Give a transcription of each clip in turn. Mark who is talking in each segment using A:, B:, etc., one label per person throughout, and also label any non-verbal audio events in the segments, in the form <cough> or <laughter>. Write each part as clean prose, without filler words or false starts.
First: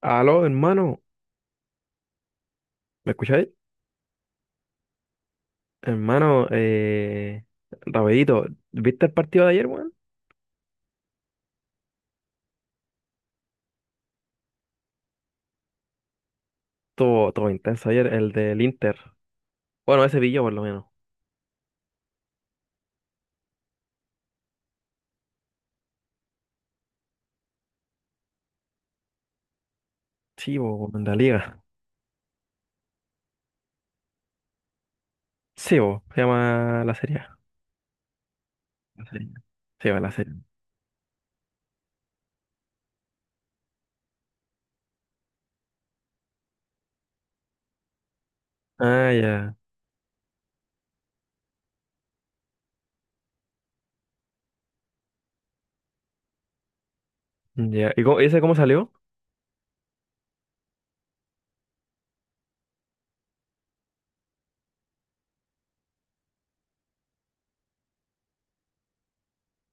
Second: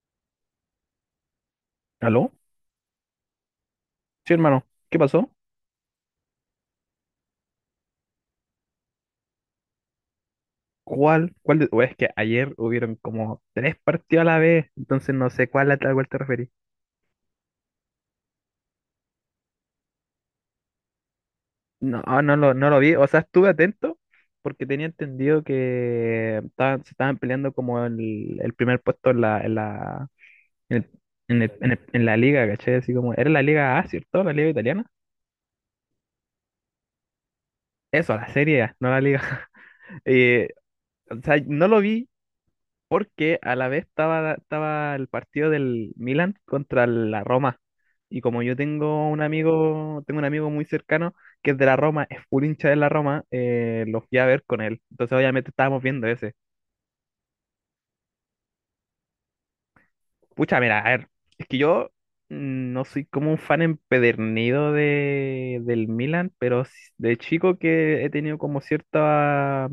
A: Aló, hermano,
B: ¿Aló?
A: ¿me escucháis?
B: Sí, hermano. ¿Qué pasó?
A: Hermano, rapidito, ¿viste el partido de ayer, weón?
B: ¿Cuál? ¿Cuál de... o es que ayer hubieron como tres partidos a la vez, entonces no sé cuál a tal cual te referís.
A: Todo, todo intenso ayer, el del Inter. Bueno, ese vi yo por lo menos.
B: No, no lo vi. O sea, estuve atento porque tenía entendido que se estaban peleando como el primer puesto en
A: Sí,
B: en el-
A: bo, en la liga.
B: en la liga, ¿cachai? Así como, era la Liga A, ¿cierto? La Liga italiana.
A: Sí, bo, se llama la serie. A.
B: Eso, la Serie A, no la
A: La
B: Liga.
A: serie. A.
B: <laughs>
A: Sí, va la serie.
B: Eh, o sea, no lo vi porque a la vez estaba el partido del Milan contra la Roma. Y como yo
A: Ah, ya.
B: tengo un amigo muy cercano que es de la Roma, es full hincha de la Roma, lo fui a ver con él. Entonces obviamente estábamos viendo ese.
A: Ya. ¿Y ese cómo salió?
B: Pucha, mira, a ver, es que yo no soy como un fan empedernido del Milan, pero de chico que he tenido como cierta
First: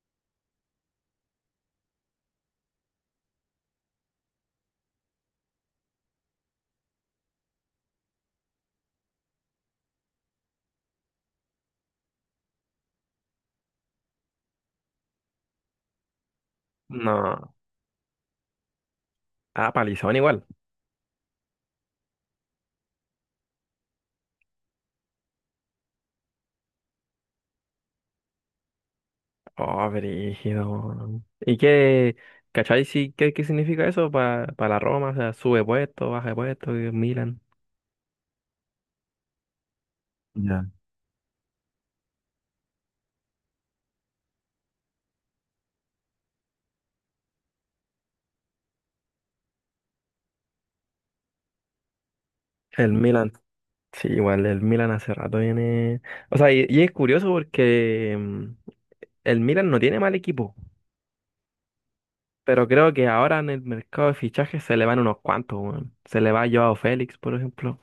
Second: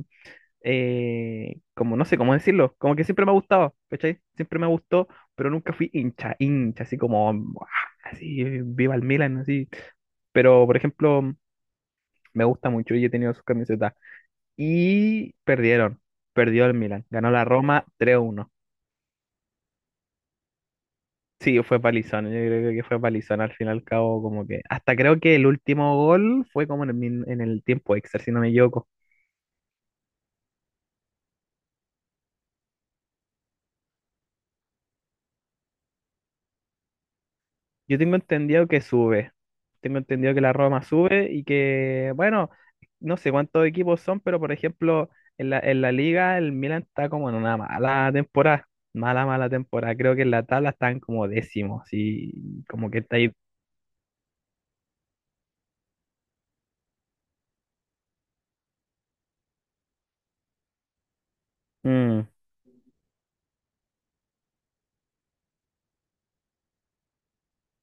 B: como no sé cómo decirlo, como que siempre me ha gustado, ¿cachai? Siempre me gustó, pero nunca fui hincha, hincha, así como, "Buah", así, viva el Milan, así. Pero, por ejemplo, me gusta mucho y he tenido sus camisetas. Y perdieron, perdió el Milan, ganó la
A: No.
B: Roma 3-1.
A: Ah, palizón igual.
B: Sí, fue palizón, yo creo que fue palizón al fin y al cabo, como que, hasta creo que el último gol fue como en en el tiempo extra, si no me equivoco.
A: Oh, brígido, weón. ¿Y qué, cachai, sí, qué significa eso para la Roma? O sea, sube puesto, baja de puesto, y el Milan.
B: Yo tengo entendido que sube. Tengo entendido que la
A: Ya.
B: Roma sube y que, bueno, no sé cuántos equipos son, pero por ejemplo, en la liga el Milan está como en una mala temporada. Mala, mala temporada. Creo que en la tabla están como décimos y como
A: El
B: que está ahí.
A: Milan. Sí, igual el Milan hace rato viene. O sea, y es curioso porque el Milan no tiene mal equipo,
B: Mm,
A: pero creo que ahora en el mercado de fichajes se le van unos cuantos, weón. Se le va Joao Félix, por ejemplo.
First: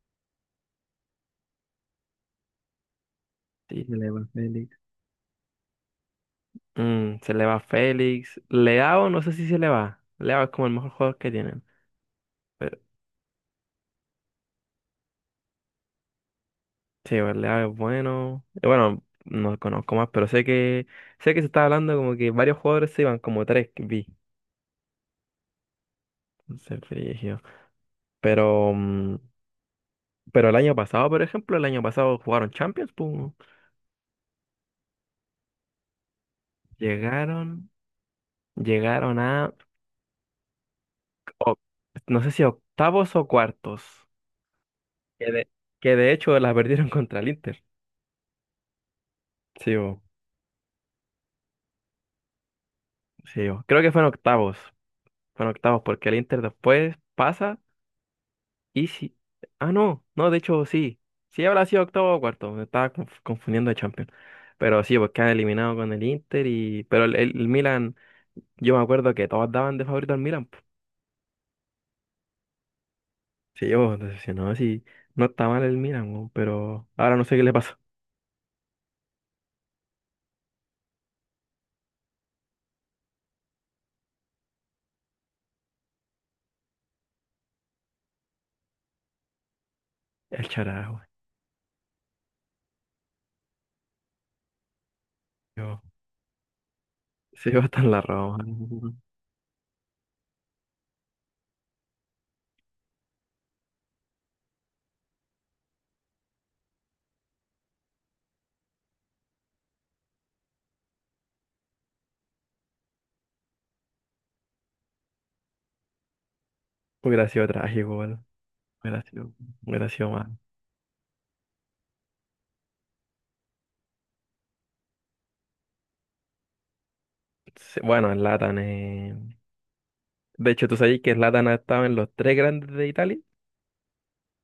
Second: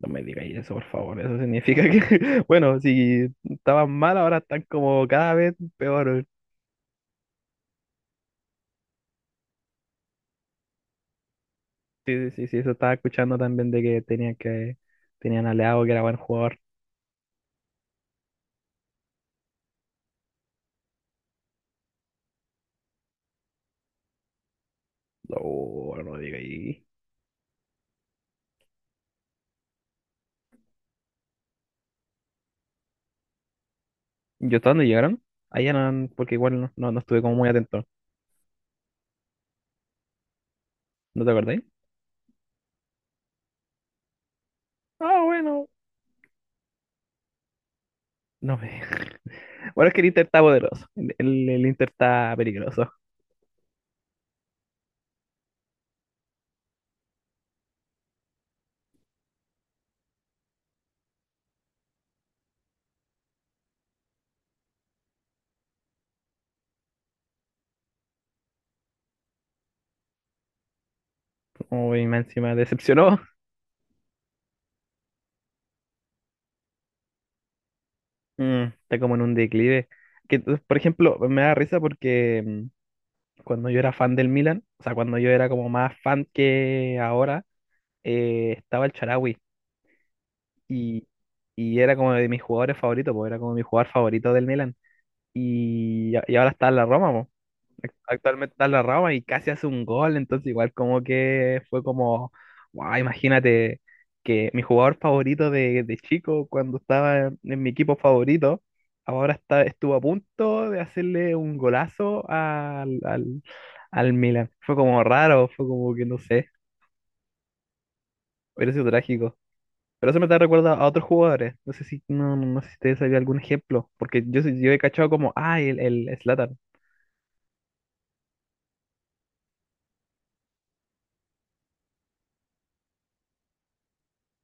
B: no me digáis eso, por favor. Eso significa que, <laughs> bueno, si
A: Sí.
B: estaban
A: Se le
B: mal,
A: va
B: ahora están
A: Félix.
B: como cada vez peor.
A: Se le va Félix. Leao, no sé si se le va. Leao es como el mejor jugador que tienen.
B: Sí, sí, sí, sí, eso
A: Pero
B: estaba escuchando también de que, tenían a Leao, que era buen jugador.
A: sí, bueno, Leao es bueno. Y bueno, no conozco más, pero sé que se está hablando como que varios jugadores se iban, como tres que vi.
B: No, no
A: Entonces,
B: digáis.
A: brígido. Pero mm, Pero el año pasado, por ejemplo, el año pasado jugaron Champions, pum,
B: ¿Yo hasta dónde llegaron? Allá no, porque igual no, no, no estuve como muy
A: llegaron,
B: atento.
A: llegaron a,
B: ¿No te
A: o-
B: acordáis?
A: no sé si octavos o cuartos,
B: Ah,
A: que de,
B: bueno.
A: que de hecho la perdieron <laughs> contra el Inter.
B: No me... <laughs>
A: Sí,
B: Bueno, es que
A: bo,
B: el Inter está poderoso. El Inter está peligroso.
A: sí, bo. Creo que fueron octavos, porque el Inter después pasa y sí. Ah, no, no, de hecho sí, sí habrá sido octavo o cuarto, me estaba confundiendo de Champions. Pero sí, porque han eliminado con el Inter y, pero el Milan, yo me acuerdo que todos daban de favorito al Milan.
B: Uy, más encima decepcionó.
A: Sí, yo decepcionado, sí. No está mal el Milan, weón, pero ahora no sé qué le pasó.
B: Está como en un declive. Que, entonces, por ejemplo, me da risa porque cuando yo era fan del Milan, o sea, cuando yo era como más fan que ahora, estaba el Charawi
A: El charajo,
B: y, y era como de mis jugadores favoritos, porque era como mi jugador favorito del Milan.
A: yo.
B: Y ahora está en la Roma, po.
A: Se iba hasta en la Roma.
B: Actualmente está en la Roma y casi hace un gol, entonces igual como que fue como, wow, imagínate que mi jugador favorito de chico, cuando estaba en mi equipo favorito, ahora está, estuvo a punto de hacerle un golazo al Milan. Fue como raro, fue como que no sé,
A: Hubiera sido trágico, weón.
B: hubiera sido
A: Hubiera sido,
B: trágico.
A: hubiera sido
B: Pero eso me
A: más.
B: da recuerda a otros jugadores. No sé si, no sé si ustedes sabían algún ejemplo, porque yo he cachado como, ah, el Zlatan.
A: Sí, bueno, Zlatan. De hecho, tú sabes que Zlatan ha estado en los tres grandes de Italia.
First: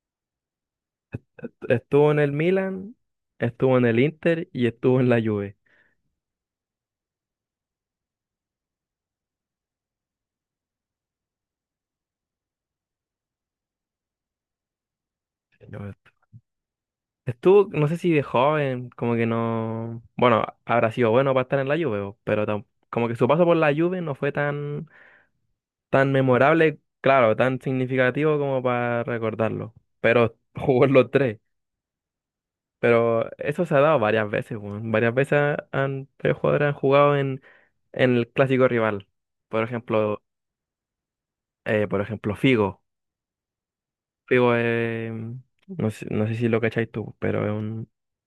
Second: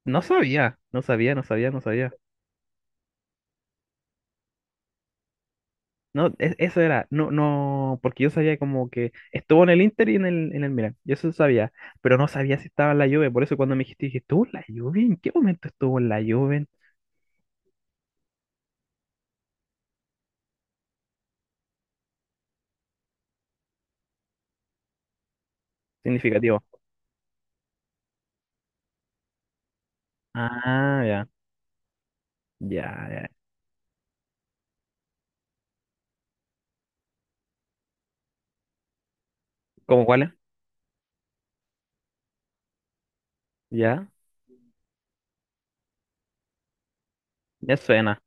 B: No sabía, no sabía, no sabía, no
A: Estuvo
B: sabía.
A: en el Milan, estuvo en el Inter y estuvo en la Juve.
B: No, no, no, porque yo sabía como que estuvo en el Inter y en en el Milan, yo eso sabía, pero no sabía si estaba en la Juve, por eso cuando me dijiste, dije, ¿estuvo en la Juve? ¿En qué momento
A: Yo-
B: estuvo en la Juve?
A: Estuvo, no sé si de joven, como que no. Bueno, habrá sido bueno para estar en la Juve, weón, pero como que su paso por la Juve no fue tan
B: Significativo.
A: memorable, claro, tan significativo como para recordarlo. Pero <laughs> jugó en
B: Ah,
A: los
B: ya,
A: tres.
B: ya, ya.
A: Pero eso se ha dado varias veces, weón. Varias veces tres jugadores han jugado en el clásico rival. Por
B: ¿Cómo
A: ejemplo,
B: cuál es?
A: por ejemplo, Figo.
B: Ya,
A: Figo es, no sé si lo cacháis tú, pero es
B: ya
A: un,
B: suena,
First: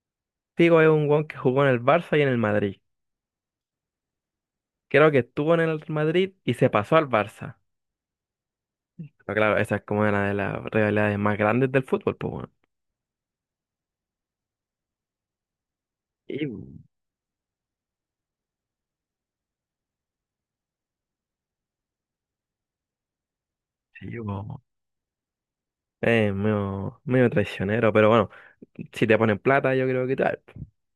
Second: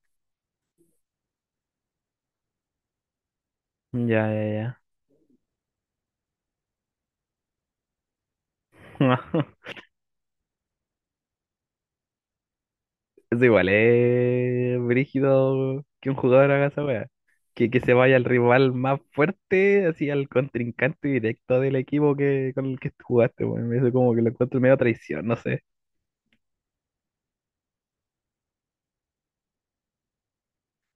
A: Figo es un weón que jugó en el Barça y en el Madrid.
B: ya, ya,
A: Creo que estuvo en el Madrid y se pasó al Barça.
B: ya.
A: Pero
B: <laughs>
A: claro, esa es como una de las rivalidades más grandes del fútbol, pues, weón.
B: Eso igual es brígido que un
A: Y,
B: jugador haga esa weá. Que se vaya al rival más fuerte, así al contrincante directo del equipo que, con el que jugaste, weón. Eso como
A: sí,
B: que lo
A: weón.
B: encuentro medio traición, no sé.
A: Es medio, medio traicionero, pero bueno, si te ponen plata, yo creo que tal.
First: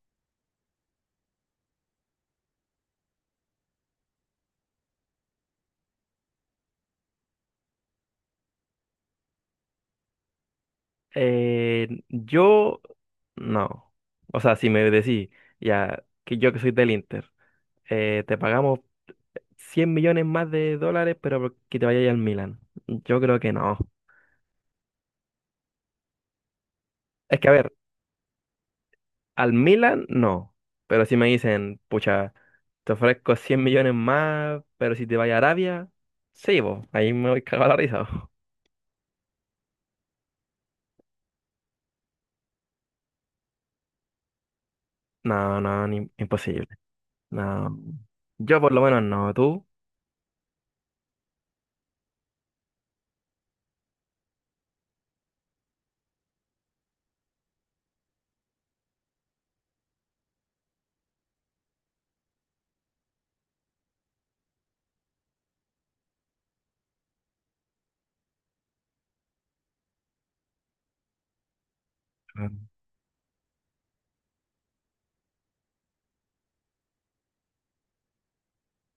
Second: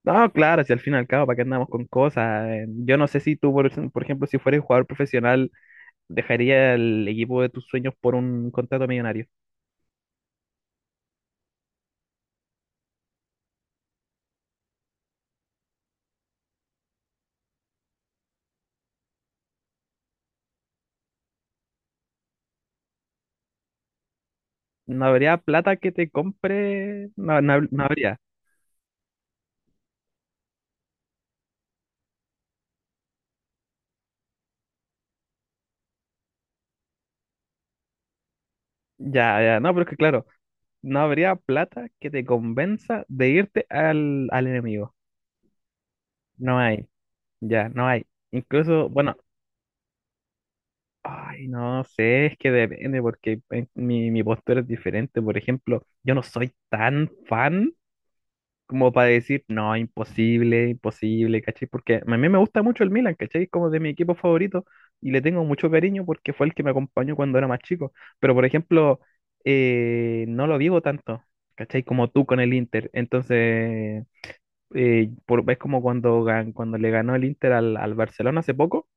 B: No, claro, si al fin y al cabo, ¿para qué andamos con cosas? Yo no sé si tú, por ejemplo, si fueras jugador profesional, dejaría el equipo de tus sueños por un contrato millonario.
A: Yo, no. O sea, si me decís, ya, que yo que soy del Inter, te pagamos 100 millones más de dólares, pero que te vayas al Milan. Yo creo que no.
B: No habría plata que te compre,
A: Es
B: no,
A: que, a ver,
B: no habría.
A: al Milan, no. Pero si me dicen, pucha, te ofrezco 100 millones más, pero si te vayas a Arabia, sí, vos, ahí me voy <laughs> cagado la risa, bo.
B: Ya, ya, no, pero es que claro. No habría plata que te convenza de irte al enemigo.
A: No, no,
B: No
A: imposible.
B: hay, ya,
A: No,
B: no hay.
A: yo por lo
B: Incluso,
A: menos
B: bueno,
A: no, tú.
B: ay, no sé, es que depende porque mi postura es diferente. Por ejemplo, yo no soy tan fan como para decir, no, imposible, imposible, ¿cachai? Porque a mí me gusta mucho el Milan, ¿cachai? Es como de mi equipo favorito y le tengo mucho cariño porque fue el que me acompañó cuando era más chico. Pero, por ejemplo, no lo vivo tanto. ¿Cachai? Como tú con el
A: Claro.
B: Inter. Entonces, es como cuando, cuando le ganó el Inter al Barcelona hace poco.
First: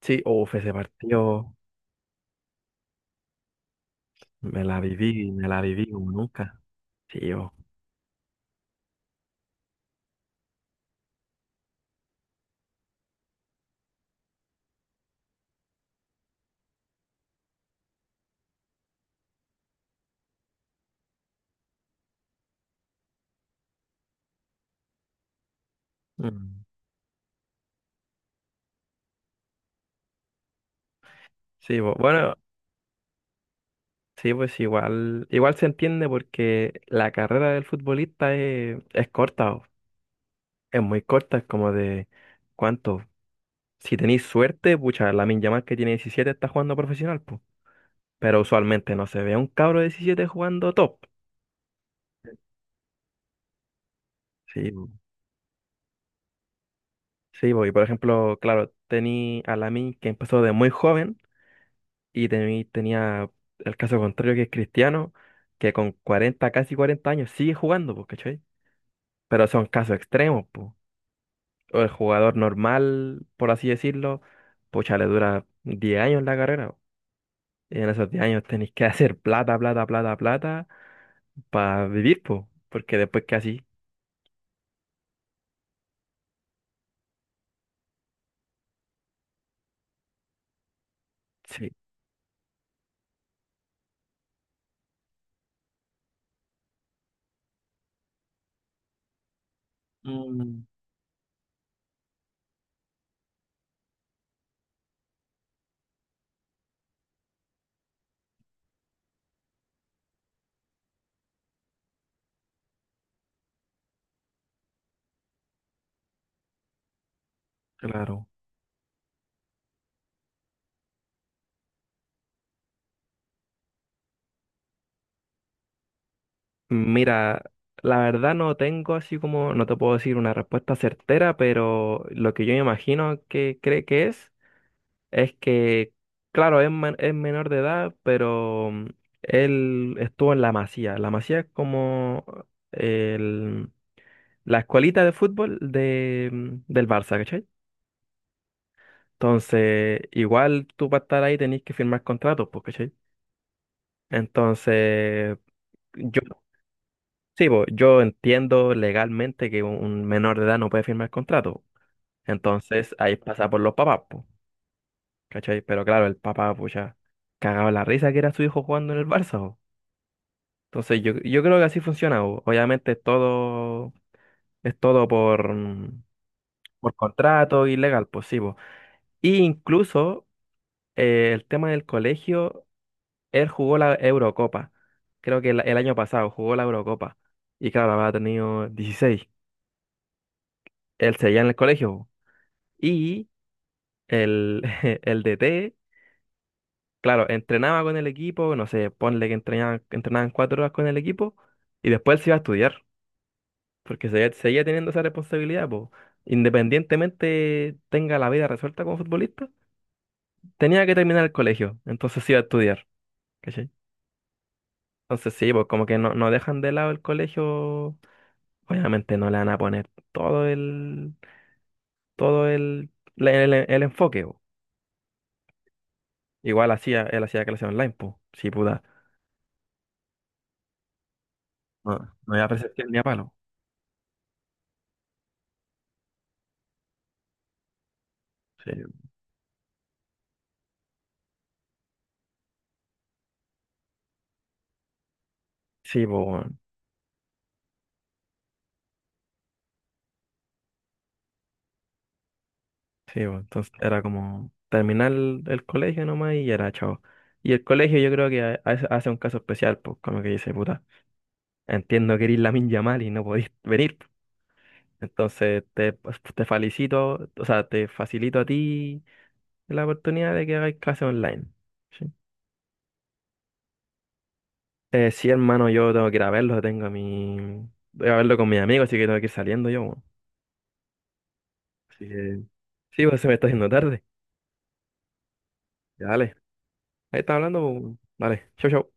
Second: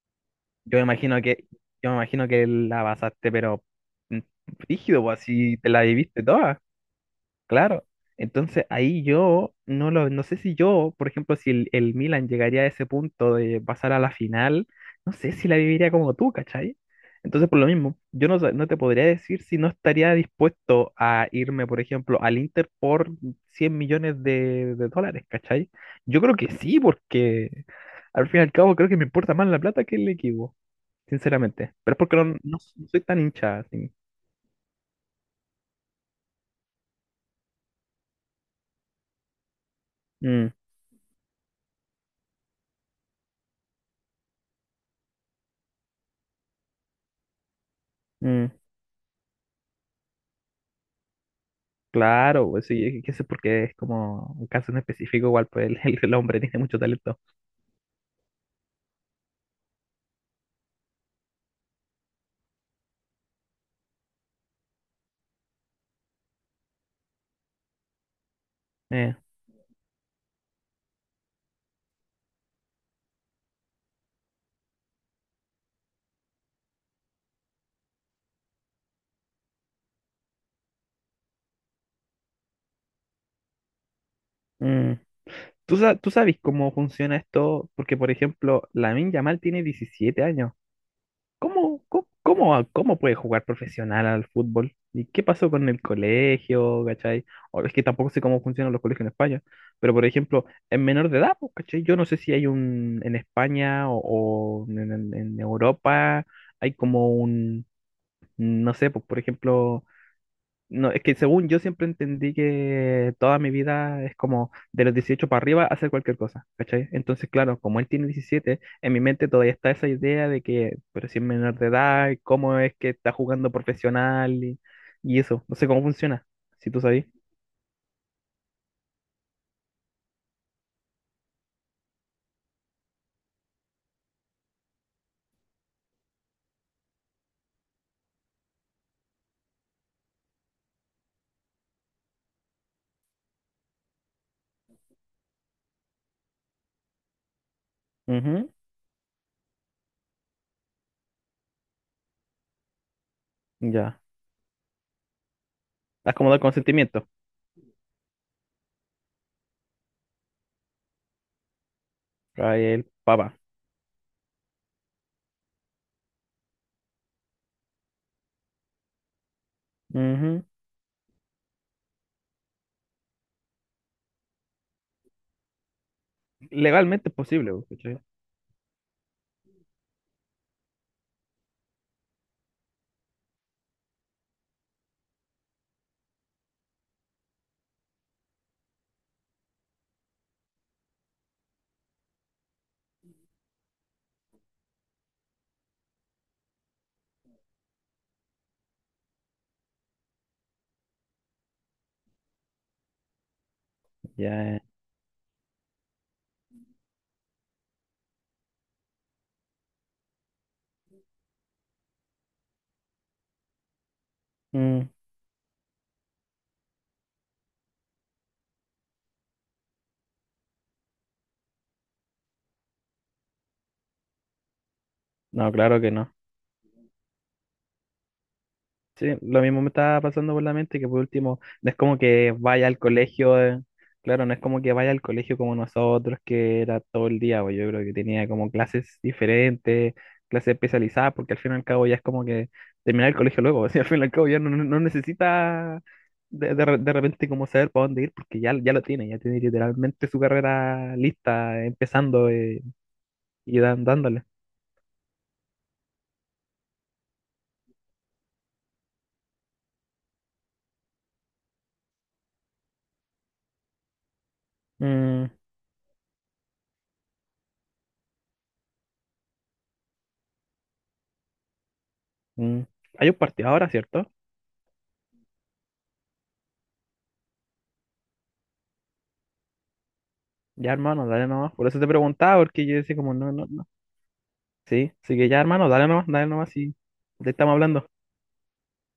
A: Sí, uf ese
B: Yo me imagino que,
A: partido
B: yo me imagino que la pasaste, pero mm, rígido, pues
A: me
B: así
A: la
B: te la
A: viví como
B: viviste
A: nunca.
B: toda.
A: Sí, yo.
B: Claro, entonces ahí yo no lo, no sé si yo, por ejemplo, si el Milan llegaría a ese punto de pasar a la final, no sé si la viviría como tú, ¿cachai? Entonces, por lo mismo, yo no te podría decir si no estaría dispuesto a irme, por ejemplo, al Inter por 100 millones de dólares, ¿cachai? Yo creo que
A: Mm.
B: sí, porque al fin y al cabo creo que me importa más la plata que el equipo, sinceramente.
A: Sí,
B: Pero es porque no,
A: bueno,
B: no soy tan hincha, así.
A: sí, pues igual se entiende porque la carrera del futbolista es corta, o
B: Mm,
A: es muy corta, es como de, ¿cuánto? Si tenéis suerte, pucha, Lamine Yamal que tiene 17 está jugando profesional, pues. Pero
B: mm.
A: usualmente no se ve a un cabro de 17 jugando top.
B: Claro, pues sí, qué sé por qué es como un
A: Sí,
B: caso en
A: bo.
B: específico, igual pues el hombre tiene mucho talento.
A: Sí, bo. Y por ejemplo, claro, tení a Lamine que empezó de muy joven. Y tenía el caso contrario que es Cristiano, que con 40 casi 40 años sigue jugando, pues, ¿cachai?
B: Eh,
A: Pero son casos extremos, pues. O el jugador normal, por así decirlo, pucha, le dura 10 años la carrera, po. Y en esos 10 años tenéis que <laughs> hacer plata, plata, plata, plata para vivir, pues. Porque después que así,
B: mm. ¿Tú, tú sabes cómo funciona esto? Porque, por ejemplo, Lamine Yamal tiene 17 años.
A: sí.
B: ¿Cómo puede jugar profesional al fútbol? ¿Y qué pasó con el colegio, cachai? O es que tampoco sé cómo funcionan los colegios en España, pero, por ejemplo,
A: Mm,
B: en menor de edad, pues, cachai, yo no sé si hay un en España o en en Europa hay como un, no sé, pues, por ejemplo. No, es que según yo siempre entendí que toda mi vida es como de los 18 para arriba hacer cualquier cosa, ¿cachai? Entonces, claro, como él tiene
A: claro.
B: 17 en mi mente todavía está esa idea de que, pero si es menor de edad, ¿cómo es que está jugando profesional y eso? No sé cómo funciona, si tú sabes.
A: Mira, la verdad no tengo así como, no te puedo decir una respuesta certera, pero lo que yo me imagino que cree que es. Es que, claro, es menor de edad, pero él estuvo en La Masía. La Masía es como el- la escuelita de fútbol del Barça, ¿cachai?
B: Ujú.
A: Entonces, igual tú para estar ahí tenés que firmar contratos, pues, ¿cachai?
B: Ya.
A: Entonces,
B: Estás
A: yo,
B: como del consentimiento.
A: sí, pues, yo entiendo legalmente que un menor de edad no puede firmar contrato.
B: Trae el
A: Entonces, ahí
B: papá.
A: pasa por los papás, pues, ¿cachai? Pero claro, el papá, pues ya cagaba la risa que era su hijo jugando en el Barça, po.
B: Ujú.
A: Entonces yo creo que así funciona. Obviamente es todo por, por
B: Legalmente es posible,
A: contrato y
B: ¿cachai?
A: legal, pues sí, po. Y incluso el tema del colegio, él jugó la Eurocopa. Creo que el año pasado jugó la Eurocopa. Y claro, había tenido 16. Él seguía en el colegio, po. Y el, <laughs> el DT, claro, entrenaba con el equipo, no sé, ponle que entrenaban 4 horas con el equipo y después él se iba a estudiar. Porque
B: Ya.
A: seguía teniendo esa responsabilidad, pues. Independientemente tenga la vida resuelta como futbolista, tenía que terminar el colegio, entonces iba a estudiar, ¿cachai?
B: Mm.
A: Entonces sí, pues como que no dejan de lado el colegio, obviamente no le van a poner todo el, todo el, el enfoque, po.
B: No, claro que no.
A: Igual él hacía clases online, pues, sí, puta,
B: Sí, lo mismo me estaba pasando por la mente que por último, no es
A: no,
B: como que
A: no iba a
B: vaya al
A: presencial ni a palo.
B: colegio, claro, no es como que vaya al colegio como nosotros, que era todo el día, pues yo creo que tenía como
A: Sí,
B: clases diferentes, clases especializadas, porque al fin y al cabo ya es como que terminar el colegio luego, <laughs> o sea, al fin y al cabo ya no, no, no necesita
A: sí, pues,
B: de repente como saber para dónde ir, porque ya, ya lo tiene, ya tiene literalmente su carrera lista, empezando
A: sí, pues,
B: y
A: entonces
B: dan,
A: era
B: dándole.
A: como terminar el colegio nomás y era chao. Y el colegio yo creo que hace un caso especial, pues como que dice, puta, entiendo que eres Lamin Yamal y no podís venir, pues.
B: Mm,
A: Entonces te, pues, te felicito, o sea, te facilito a ti la oportunidad de que hagáis clases online. ¿Sí?
B: mm. Hay un partido ahora, ¿cierto?
A: Sí, hermano, yo tengo que ir a verlo, tengo a mi... Voy a verlo con mis amigos, así que tengo que ir saliendo yo, weón.
B: Ya, hermano, dale nomás. Por eso te
A: Así que
B: preguntaba, porque yo decía
A: sí,
B: como,
A: pues se
B: no,
A: me está
B: no, no.
A: haciendo tarde.
B: Sí, así que ya, hermano,
A: Ya,
B: dale
A: dale,
B: nomás y
A: ahí
B: te
A: está
B: estamos
A: hablando,
B: hablando. Chao.
A: pues, dale, chau, chau.